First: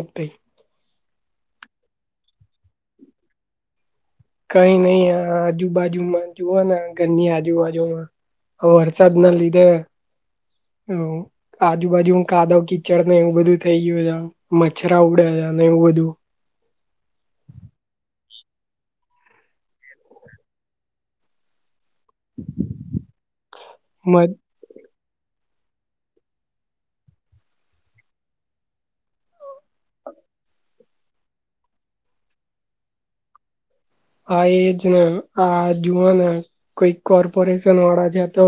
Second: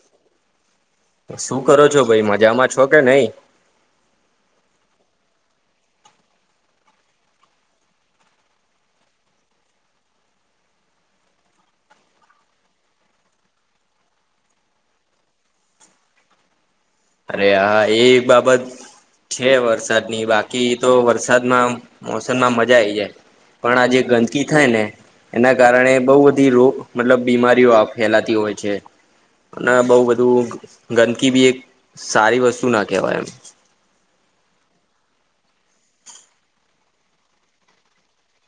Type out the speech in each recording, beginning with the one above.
Okay શું કરો છો ભાઈ મજામાં છો કે નહી. કઈ નઈ આ આજુબાજુમાં જુવા ઘરની આજુબાજુમાં આ વરસાદના લીધે. હ આજુબાજુ હું કાદવ કીચડ એવું બધું થઈ ગયું છે મછરા ઉડયા છે. અનેએવું બધું. [unintelligible] અરે હા એ બાબત છે. વરસાદની બાકી તો વરસાદમાં મોસમમાં મજા આઈ જાય પણ આજે મ ગંદકી થાય ને એના કારણે બહુ બધી રોગ મતલબ બીમારીઓ ફેલાતી હોય છે અને બહુબધું ગંદકી બી એક સારી વસ્તુ ના કહેવાય હા એ જ ને આ જોુવા ને કોઈક કોર્પોરેશન વાળા છે તો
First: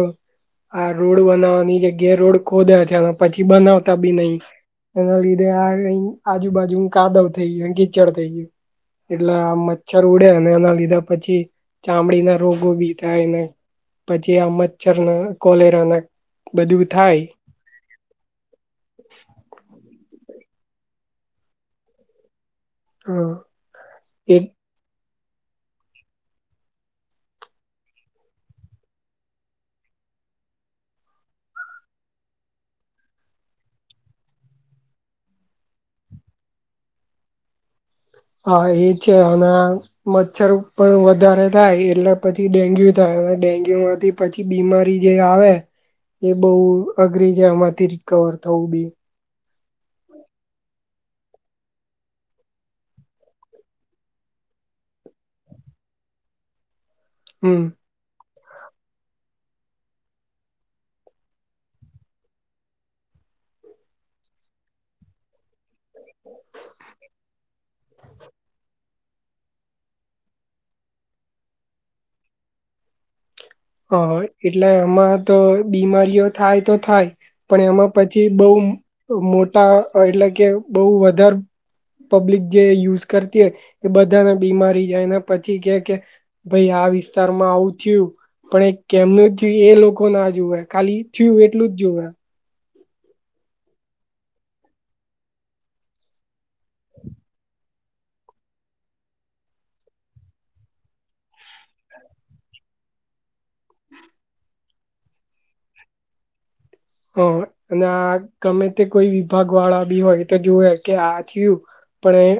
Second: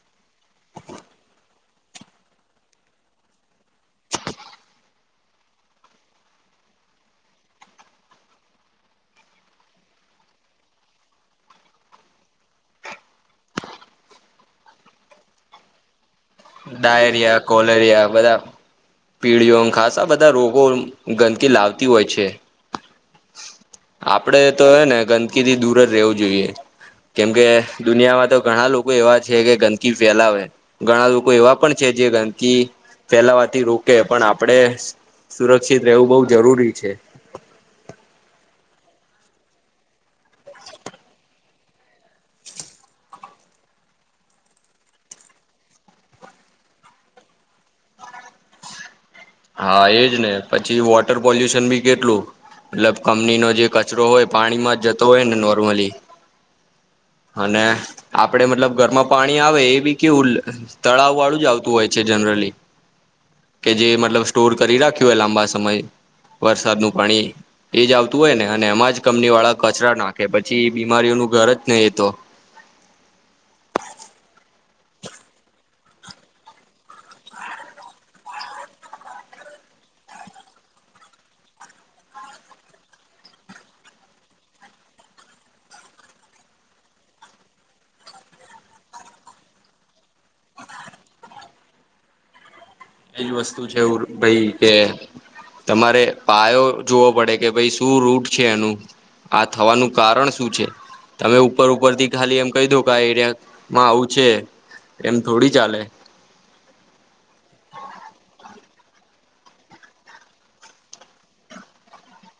આ રોડ બનાવવાની જગ્યાએ રોડ ખોદ્યા છે અને પછી બનાવતા બી નહી એના લીધે આ આજુબાજુ કાદવ થઈ ગયું કીચડ થઈ ગયું એટલે આ મચ્છર ઉ ે અને એના લીધા પછી ચામડી ના રોગો બી થાય ને પછી આ મછર કોલેરાના બધું થાય ડાયરિયા કોલેરિયા બધા પીળીઓમ ખાસ આ બધા રોગો ગંદકી લાવતી હોય છે હા એ આપડે તો ને ગંદકી ગંદકીથી દૂર જ રહેવું જોઈએ કેમકે દુનિયામાં તો ઘણા લોકો એવા છે કે ગંદકી ફેલાવે ઘણા લોકો એવા પણ છે જે ગંદકી ફેલાવાથી રોકે પણ આપણેે સુરક્ષિત રહેવું બહુજરૂરી છે હા એ છે અને મચ્છર પણ વધારે થાય એટલે પછી ડેન્ગ્યુ થાય અને ડેન્ગુ માંથી જે પછી બીમારી જે આવે એ બહુ અઘરી જમાંથી રિકવર થવું બી હા એજ ને પછી વોટર પોલ્યુશન બી કેટલું. મતલબ કંપની નો જે કચરો હોય પાણીમાં જ જતો હોય ને નોર્મલી. હમ અને આપ આપડે મતલબ ઘરમાં પાણી આવે એ બી કેવું તળાવ વાળું જ આવતું હોય છે જનરલી. કે જે મતલબ સ્ટોર કરી રાખ્યો હોય લાંબા સમયે વરસાદનું પાણી એ જ આવતું હોય ને અને એમાં જ કંપની વાળા કચરા નાખે પછી એ બીમારીઓનું ું ઘર જ નહીતો હ એટલે આમાં તો બીમારીઓ થાય તો થાય. પણ એમાં પછી બઉુ મોટા એટલે કે બહ વધારે પબ્લિક જે યુઝ કરતી હો એ બધાને બીમારી જાય એના પછી કે- કે ભાઈ આ વિસ્તારમાં આવું થયું. પણ એ કેમનું જોયું એ લોકો ના જુવે ખાલી થયું એટલું જ જોુવે. એવી વસ્તુ છે ભાઈ કે તમારે પાયો જોવો પડે કે ભાઈ શું રૂટ છે એનું આ થવાનું કારણ શું છે. તમે ઉપર ઉપર થી ખાલી એમ કઈ દો કે આ એરિયામાં આવું છે. એમ થોડી ચાલે. હા અને આ ગમે તે કોઈ વિભાગ વાળા બી હોય તો જોવે કે આ થયું. પણ એ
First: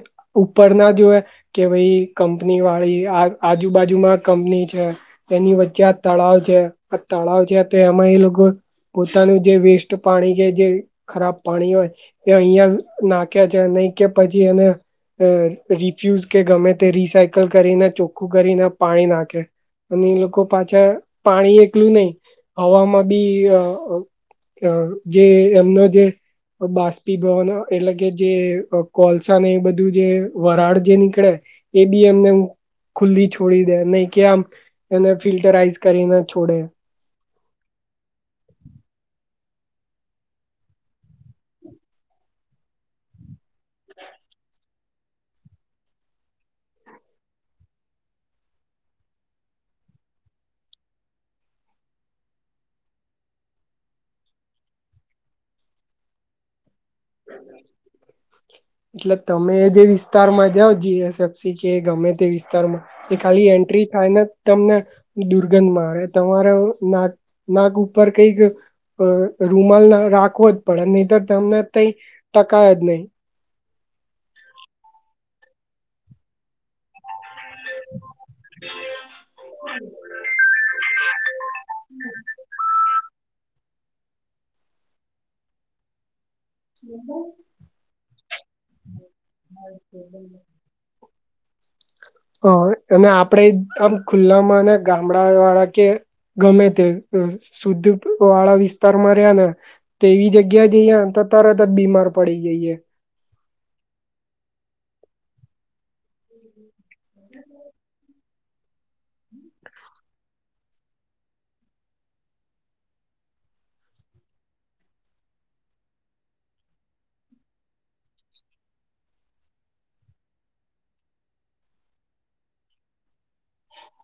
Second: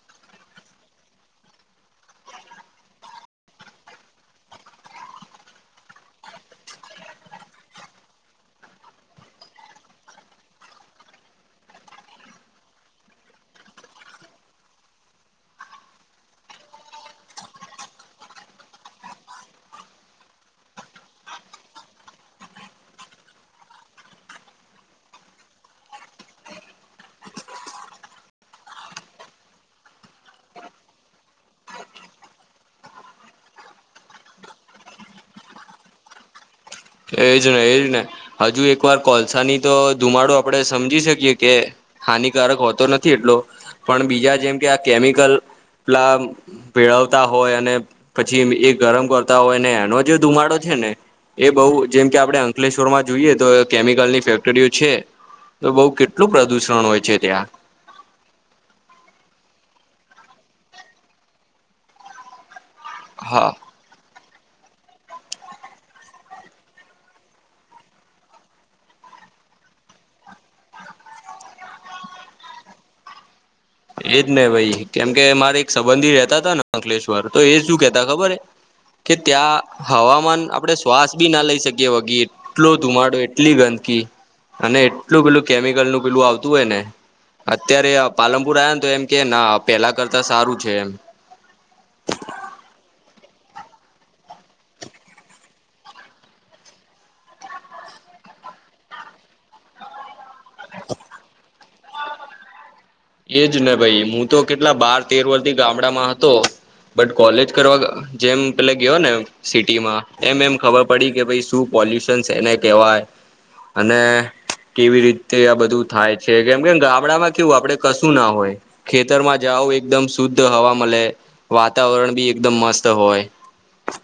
ઉપર ના જોવે કે ભાઈ કંપની વાળી આ આજુ-બાજુ માં કંની એની વચ્ચે આ તળાવ છે આ તળાવ છે એમાં એ લોકો પોતાનું જે વેસ્ટ પાણી કે જે ખરાબ પાણી હોય એ અહિયાં નાખ્યા છે નહી કે પછી એને અ રિફ્યુઝ કે ગમે તે રિસાયકલ કરીને ચોખ્ખું કરીને પાણી નાખે. અને એ લોકો પાછા પાણી એકલું નહી હવામાં બી જે એમનો જે બાષ્પીભવન એટલે કે જે કોલસા ને એ બધું જે વરાળ જે નીકળે એ બી એમને ખુલ્લી છોડી દે નહી કે આમ એને ફિલ્ટરાઈઝ કરીને છોડે કોલસા ની તો ધુમાડો આપણે સમજી શકીએ કે હાનિકારક હોતો નથી એટલો પણ બીજા જેમ કે આ કેમિકલ પલા ભેળવતા હોય અને પછી એ ગરમ કરતા હોય ને એનો જે ધુમાડો છે ને એ બહ જેમ કે આપણે અંકલેશ્વર માં જોઈએ તો કેમિકલની ફેક્ટરીઓ છે. તો બઉ કેટલું પ્રદુષણ હોય છે. ત્યાં એટલે તમે જે વિ વિસ્તારમાં જઓ જી એસફસી કે ગમે તે વિસ્તારમાં એ હા ખાલી એન્ટ્રી થાય. તમને દુર્ગંધ મારે તમારા નાક નાક ઉપર કઈક અ રૂમાલ ના રાખવો જ પડે નહી તો તમને કં ટકાય જ નહી. એજ નને ભાઈ કેમ કે મારે એક સંબંધી રતા હતા ને અંકલેશ્વર તો એ શું કેતા ખબર હે કે ત્યાં હવામાન આપડે શ્વાસ બી ના લઈ શકીએ વગી એટલો ધુમાડો એટલી ગંદકી અને એટલું પેલું કેમિકલ નું પેલું આવતું. હો ને અત્યારે પાલનપુર આવ્યા ને તો એમ કે પેલા કરતા સારું છે એમ [inaudible] હ અને આપણેે આમ ખુલ્લામાં અને ગામડા વાળા કે ગમે તે સુદધ વાળા વિસ્તારમાં રહ્યા ને તેવી જ જગ્યા જઈએ તો તરત જ બીમાર પડી જઈે. એજ ને ભાઈ હું તો કેટલા બાર તેર વર્ થી ગામડામાં હતો. બટ કોલેજ કરવા જેમ પેલે ગયો ને સિટીમાં એમ એમ ખબર પડી કે શું પોલ્યુશન્સ એને કહેવાય. અને કેવી રીતે આ બધું થાય છે, કેમ કેમ ગામડામાં કેવું આપડે. કશું ના હોય ખેતરમાં જાઓ, એકદમ શુદ્ધ હવા મળે, વાતાવરણ બી એકદમ મસ્ત. હોય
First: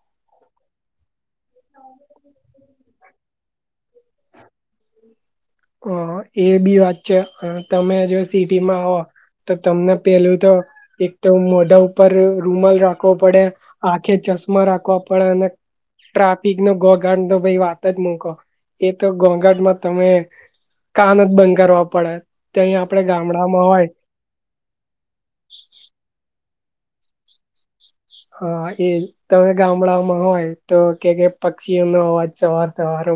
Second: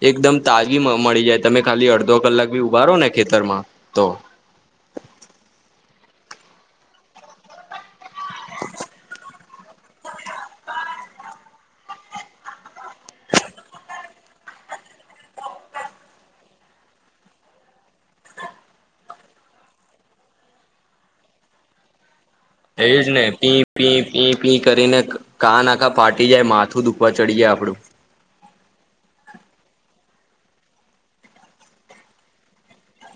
એકદમ તાગી મળી જાય. તમે ખાલી અડધો કલાક ભી ઉભારો ને ખેતરમાં તો અ એ બી વાત છે, તમે જો સિટીમાં આવો. તો તમને પેલું તો એક તો મોઢા ઉપર રૂમલ રાખવો, પડે આંખે ચશ્મા રાખવા પડે અને ટ્રાફિક નો ઘોઘાંટ નો ભાઈ વાત જ મૂકો, એ તો ઘોઘાટમાં તમે કામ જ બંધ કરવા પડે. ત્યાં એ આપડે જ ને પી, ગામડામાં હોય પી, પી, પી કરીને કાના આખાં ફાટી જાય માથું. બધું પચડીએ આપડું, હા એ તમે ગામડામાં હોય તો, કે કે પક્ષીઓ નો અવાજ સવાર સવાર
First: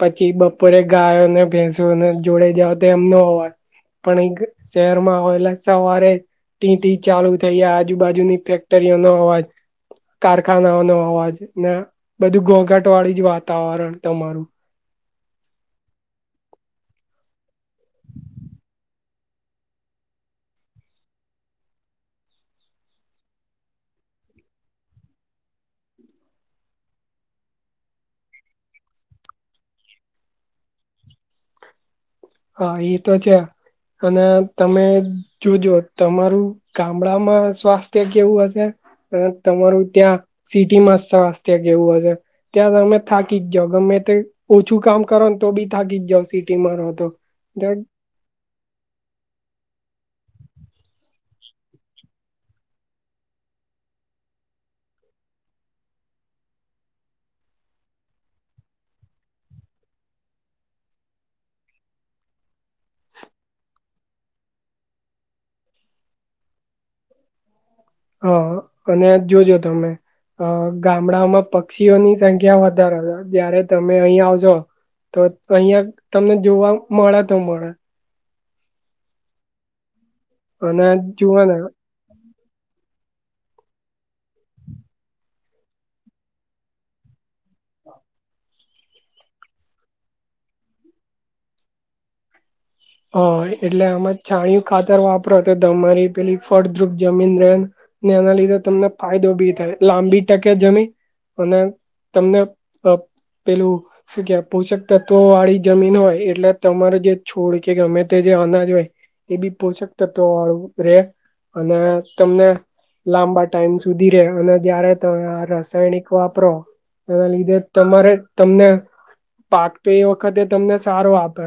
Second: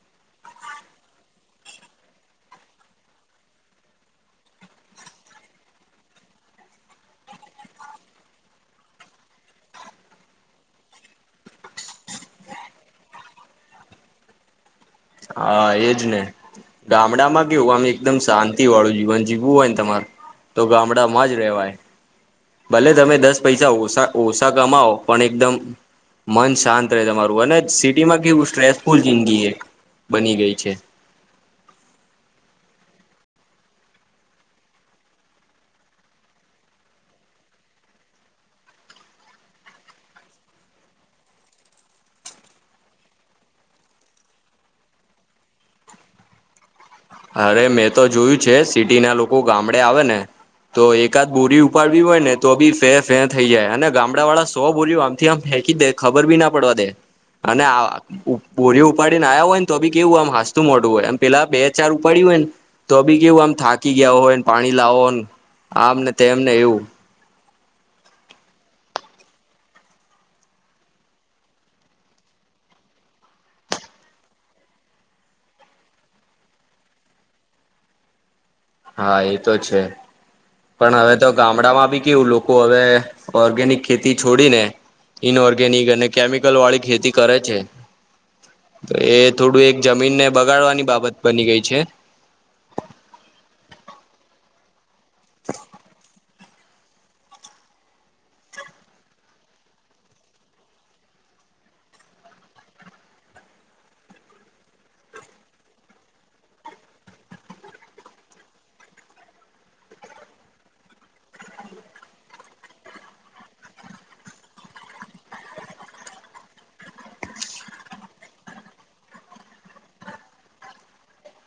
પછી બપોરે ગાયોને ભેંસને જોડે જાવ તો એમનો અવાજ, પણ એ શહેરમાં હોયલા સવારે ટી ટી ચાલુ થઈ જાય. આજુબાજુની ફેક ફેક્ટરી નો અવાજ. કારખાનાઓ નો અવાજ ને બધું ઘોંઘાટ વાળી જ વાતાવરણ તમારું હા એજ ને ગામડામાં કેવું આમ એકદમ શાંતિ વાળું જીવન જીવું હોય ને તમારે, તો ગામડા માં જ રેવાય, ભલે તમે દસ પૈસા ઓછા ઓછા કમાવ પણ એકદમ મન શાંત રહે તમારું અને સિટીમાં કેવું સ્ટ્રેસફુલ જિંદગી એ બની ગઈ છે. હા એ તો છે. અને તમે જોજો તમારું ગામડામાં સ્વાસ્થ્ય કેવું હશે. તમારું ત્યાં સિટીમાં સ્વાસ્થ્ય કેવું હશે ત્યાં તમે થાકી જ જા ગમે ઓછું કામ કરો ને તો બી થાકી જ જાવ સિટીમાં રહો તો, અરે મેં તો જોયું છે, સિટી ના લોકો ગામડે આવે ને. તો એકાદ બોરી ઉપાડવી હોય, ને તો બી ફે ફે થઈ જાય અને ગામડા વાળા સો બોરઓ આમથી આમ હે કીધે ખબર બી ના પડવા દે. અને ભરી ઉપાડીને આવ્યા હોય, ને તો બી કેવું આમ હાસતું મોટું હોયમ પેલા બે ચારું પડ્યું હોય ને તો બી કેવું આમ થાકી ગયા, હોયને પાણી લાવો હોય ને. આમ ને તેમને એવું. હા અને જોજો તમે, અ ગામડાઓમાં પક્ષીઓની સંખ્યા વધારે જયારે તમે અહીં આવજો. તો અહિયાં તમને જોવા મળે તો મળે. હા એ તો છે, અને પણ હવે તો જુઓ ને ગામડામાં બી કેવું લોકો હવે ઓર્ગેનિક ખેતી છોડીને ઇન ઓર્ગેનિક અને કેમિકલ વાળી ખેતી કરે છે. તો એ થોડું એક જમીનને બગાડવાની બાબત બની ગઈ છે. હા એટલે આમાં છાણયું ખાતર વાપરો તો તમારી પેલી ફળદ્રુપ જમીન રહેને એના લીધે તમને ફાયદો બી થાય લાંબી ટકે જમીન. અને તમને પેલું શું કે પોષક તત્વો વાળી જમીન હોય એટલે તમારે જે છોડ. કે અમે તે જે અનાજ હોય, એ બી પોષક તત્વ વાળુ રે. અને તમને લાંબા ટાઈમ સુધી રે અને જયારે તમે આ રાસાયણિક વાપરો. એના લીધે તમારે તમને પાક તો એ વખતે તમને સારો આપે.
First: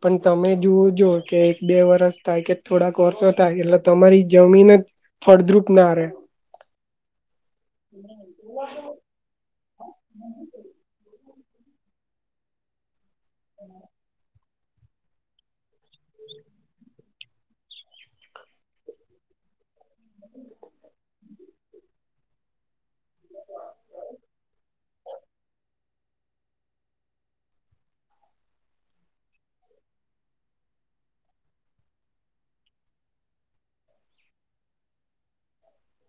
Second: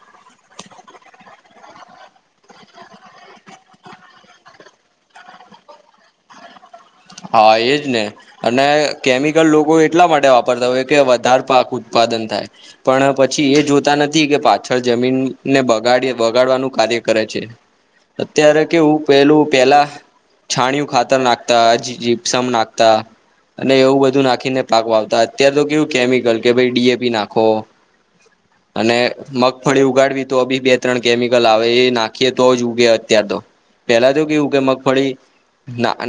પણ તમે જોવું જો કે એક બે વરસ થાય કે થોડાક વર્ષો થાય એટલે તમારી જમીન જ ફળદ્રુપ ના રેય. હા, એજ ને અને કેમિકલ લોકો, એટલા માટે વાપરતા હોય કે વધારે પાક ઉત્પાદન થાય પણ પછી એ જોતા નથી કે પાછું જમીનને બગાડવાનું કાર્ય કરે છે. અત્યારે કેવું પેલું પેહલા છાણિયું ખાતર નાખતા જીપ્સમ નાખતા અને એવું બધું નાખીને પાક વાવતા, અત્યારે તો કેવું કેમિકલ કે ભાઈ ડી એ પી નાખો. અને મગફળી ઉગાડવી તો બી બે-ત્રણ કેમિકલ આવે એ નાખીએ તો જ ઉગે અત્યાર તો. પેલા તો કેવું, કે મગફળી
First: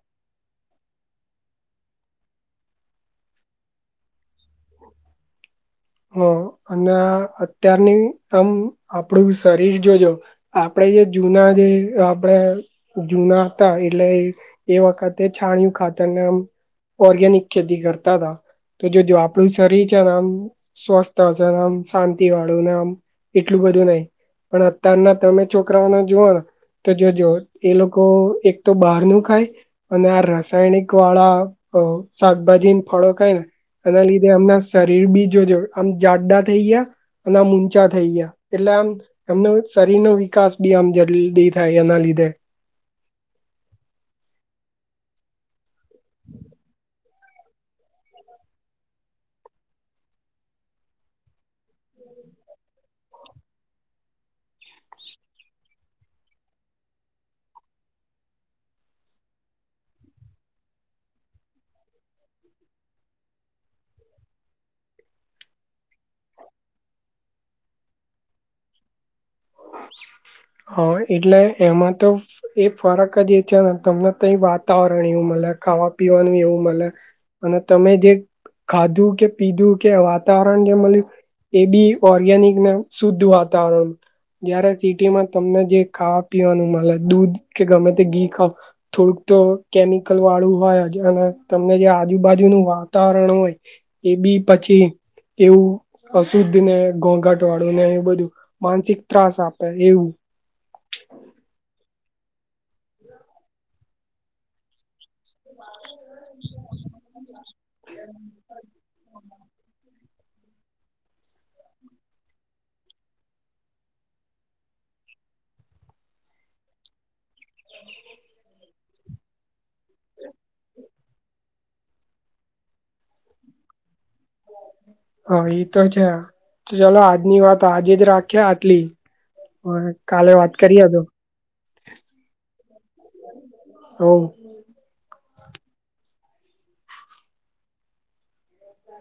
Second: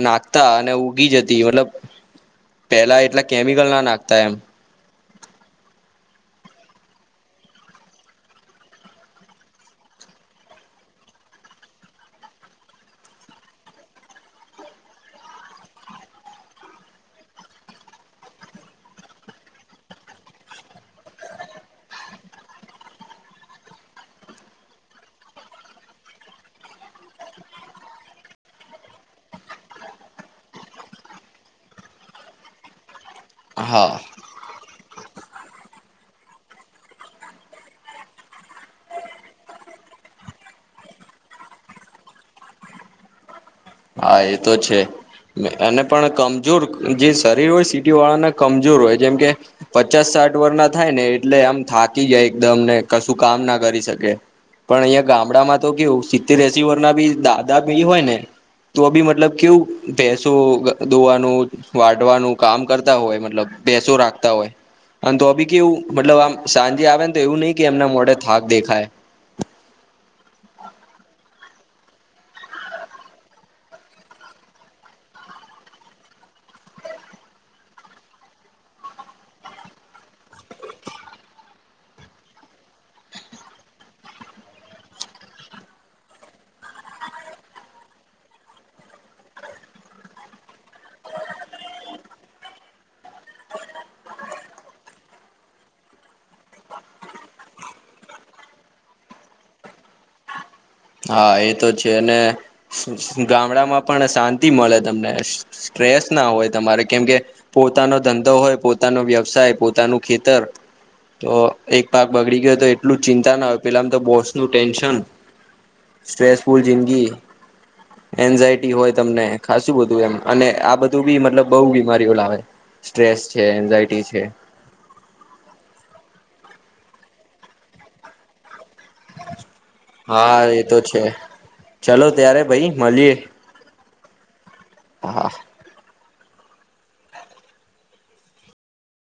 નાખતા ઉગી જતી મતલબ પેલા એટલા કેમિકલ ના નાખતા એમ હા, અને અત્યારની આમ આપડું શરીર જોજો આપણે જે જૂના જે આપણે જુના હતા એટલે એ વખતે છણિયું ખાતાર એમ ઓર્ગેનિક ખેતી કરતા, તો જો આપ આપણું શરીર છે, ને આમ સ્વસ્થ છે, આમ શાંતિ વાળું, ને આમ એટલું બધું નહી. પણ અત્યારના તમે છોકરાઓને જુઓ તો જો એ લોકો એક તો બહારનું ખાય અને આ રસાયણિક વાળા હ શાકભાજી અને ફળો ખાઈને હા શરીર બી જો જો આમ જાડા થઈ ગયા અને આમ ઊંચા થઈ ગયા. એટલે આમ એમને શરીરનો વિકાસ બી આમ જલ્દી થાય એના લીધે હા, એ તો છે. અને પણ કમજોર જે શરીર હોય સીટી વાળાને કમજોર હોય, જેમ કે પચાસ સાઠ વર્ષના થાય ને એટલે આમ થાકી જાય એકદમને કશું કામ ના કરી શકે. પણ અહિયાંયા ગામડામાં તો કેવું સિત્તેર એસી વર્ષના બી દાદા બી હોય ને તો, બી મતલબ કેવું પેસો દોડવાનું, વાઢવાનું કામ કરતા હોય. મતલબ બેસો રાખતા હોય. અને તો બી કેવું મતલબ આમ સાંજે આવીને તો એવું નહી કે એમના મોઢે થાક દેખાય. [inaudible] હા, એટલે એમાં તો એ ફરક જ એ છે ને તમને તો એ વાતાવરણ એવું મ ખાવા-પીવાનું એવું મળે અને તમે જે ખાધું કે, પીધું કે વાતાવરણ જે મળ એ બી ઓર્ગેનિકને શુદ્ધ વાતાવરણ, જયારે સિટીમાં તમને જે ખાવા પીવાનું મળે દૂધ કે ગમે તે ઘી ખાાવ થોડુંક તો કેમિકલ વા વાળું હોય અને તમને જે આજુબાજુનું વાતાવરણ હોય, એ બી પછી એવું અશુદ્ધ ને ઘોઘાટ વાળું ને એ બધું માનસિક ત્રાસ આપે એવું. હા, એ તો છે અને ગામડામાં પણ શાંતિ મળે તમને સ્ટ્રેસ ના હોય તમારે કેમ કે પોતાનો ધંધો હોય પોતાનો વ્યવસાય, પોતાનું ખેતર તો એક પાક બગડી ગયો તો એટલું ચિંતા ના હોય. પેલામ તો બોસનું ટેન્શન સ્ટ્રેસફુલ જિંદગી એન્ઝાયટી હોય તમને, ખાસું બધું એમ અને આ બધું બી મતલબ બહુ બીમારીઓ લાવે. સ્ટ્રેસ છે એન્ઝાયટી છે [inaudible] હા, એતો છે ચાલો આજની વાત આજે રાખીએ. હા, એતો કરીએ છે તો ચલો ત્યારે ભાઈ, મળીએે. હા. હા, હા.